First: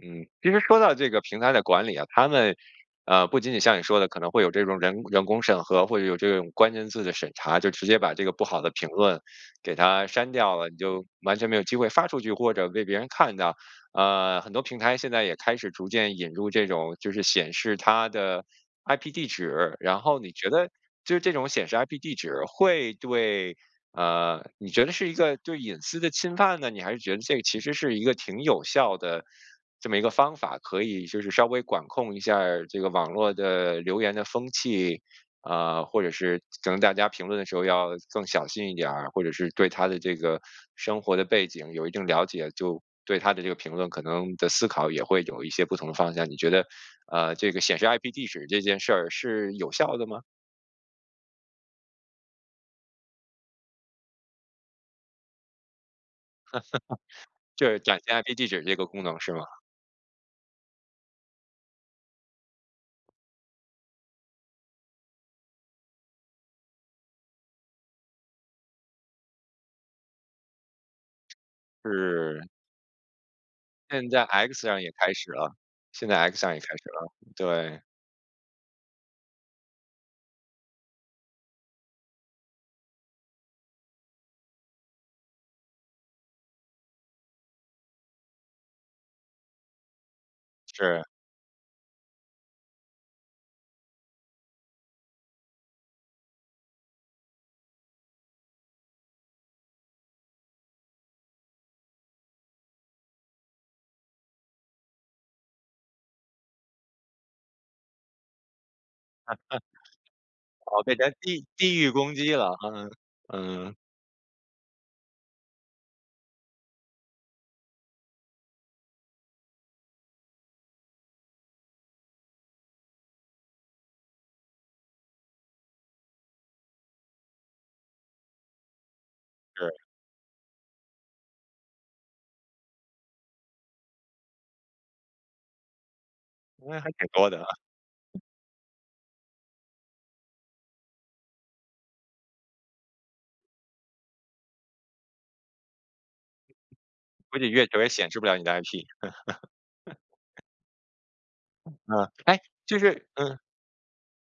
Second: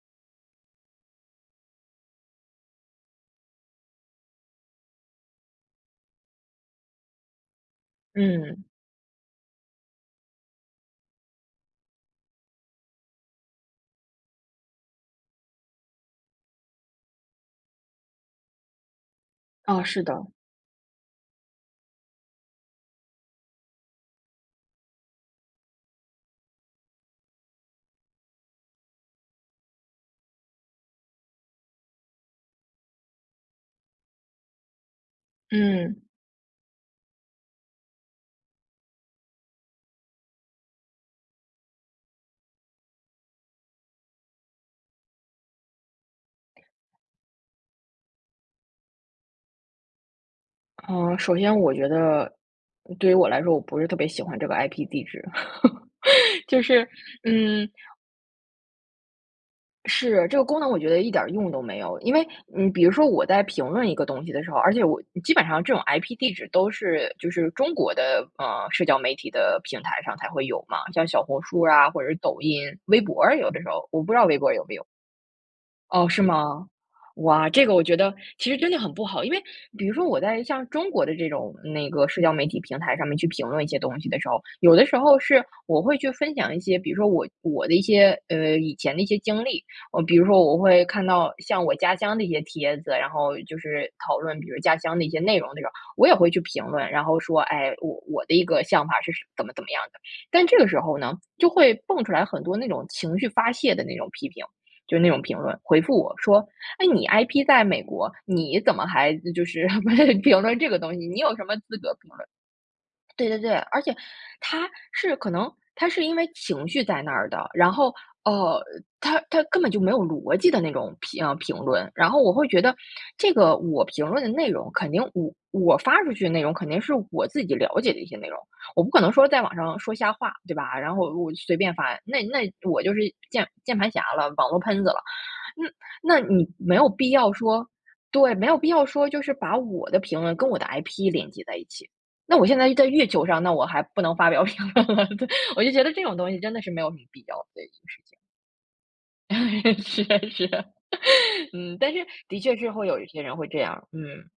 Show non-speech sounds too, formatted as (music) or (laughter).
嗯，其实说到这个平台的管理啊，他们啊，不仅仅像你说的可能会有这种人人工审核，会有这种关键字的审查，就直接把这个不好嗯。的评论给它删掉了，你就完全没有机会发出去，或者被别人看到，啊，很多平台现在也开始逐渐引入这种就是显示它的 IP 地址，啊，然是后你的。觉得就这种显示 IP 地址会对，啊，你觉得是一个对隐私的侵犯呢？你还是觉得这其实是一个挺有效的这么一个方法可以就是稍微管控一下儿这个网络的留言的风气，啊，或嗯。者是可能大家评论的时候要更小心一点儿，或者是对他的这个生活的背景有一定了解，就对他的这个评论可能的思考也会有一些不同的方向。你觉得，呃，这个显示 IP 地址这件事儿是有效的吗？呃，首先我觉得对于我来说，我不是特别喜欢这个 IP 地址，(chuckles) 就是 (laughs) 就嗯。是展现 IP 地址这个功能是吗？是，这个功能我觉得一点儿用都没有。因为你比如说我在评论一个东西的时候，而且我基本上这种 IP 地址都是就是中国的，呃，社交媒体的平台上才会有嘛，像小红书啊或者是抖是。音，微博有的时候我现不知在道微博 x 有没上有。也开始了，现哦，在是 x 上也开吗？始了，哇，这个对。我觉得其实真的很不好，因为比如说我在像中国的这种那个社交媒体平台上面去评论一些东西的时候，有的时候是我会去分享一些，比如说我我的一些，呃，以前的一些经历。哦比如说我会是。看到像我家乡的一些帖子，然后就是讨论，比如家乡的一些内容这种，我也会去评论，然后说，哎，我我的一个想法是怎么怎么样的。但这个时候呢，就会蹦出来很多那种情绪发泄的那种批评，就那种评论回复我说："诶，你 IP 在美国，你怎么还就是 (laughs) 评论这个哦被东西，人家你有地什么地资域格评攻论？"击了，嗯，对对对，嗯。而且他是可能他是因为情绪在那儿的，然后，呃，他他根本就没有逻辑的那种评呃，评论，然后我会觉得这个我评论的内容，肯定我我发出去的内容肯定是我自己了解的一些内容，我不可能说在网是。上说瞎话，对吧，然后我我随便发，那那我就是键键盘侠了，网络喷子了。那那你没那有还挺必多要的。说对，没有必要说，就是把我的评论跟我的 IP 连接在一起，那我现在就在月球上，那我还不能发表评论了，(chuckles) 我就觉得这种东西真的是没有什么必要估计的月一件球也事显情。示不了你的 ip。(chuckles) 是是。(chuckles) 嗯，但是嗯，哎，的确是就会有是一些人嗯。会这样，嗯。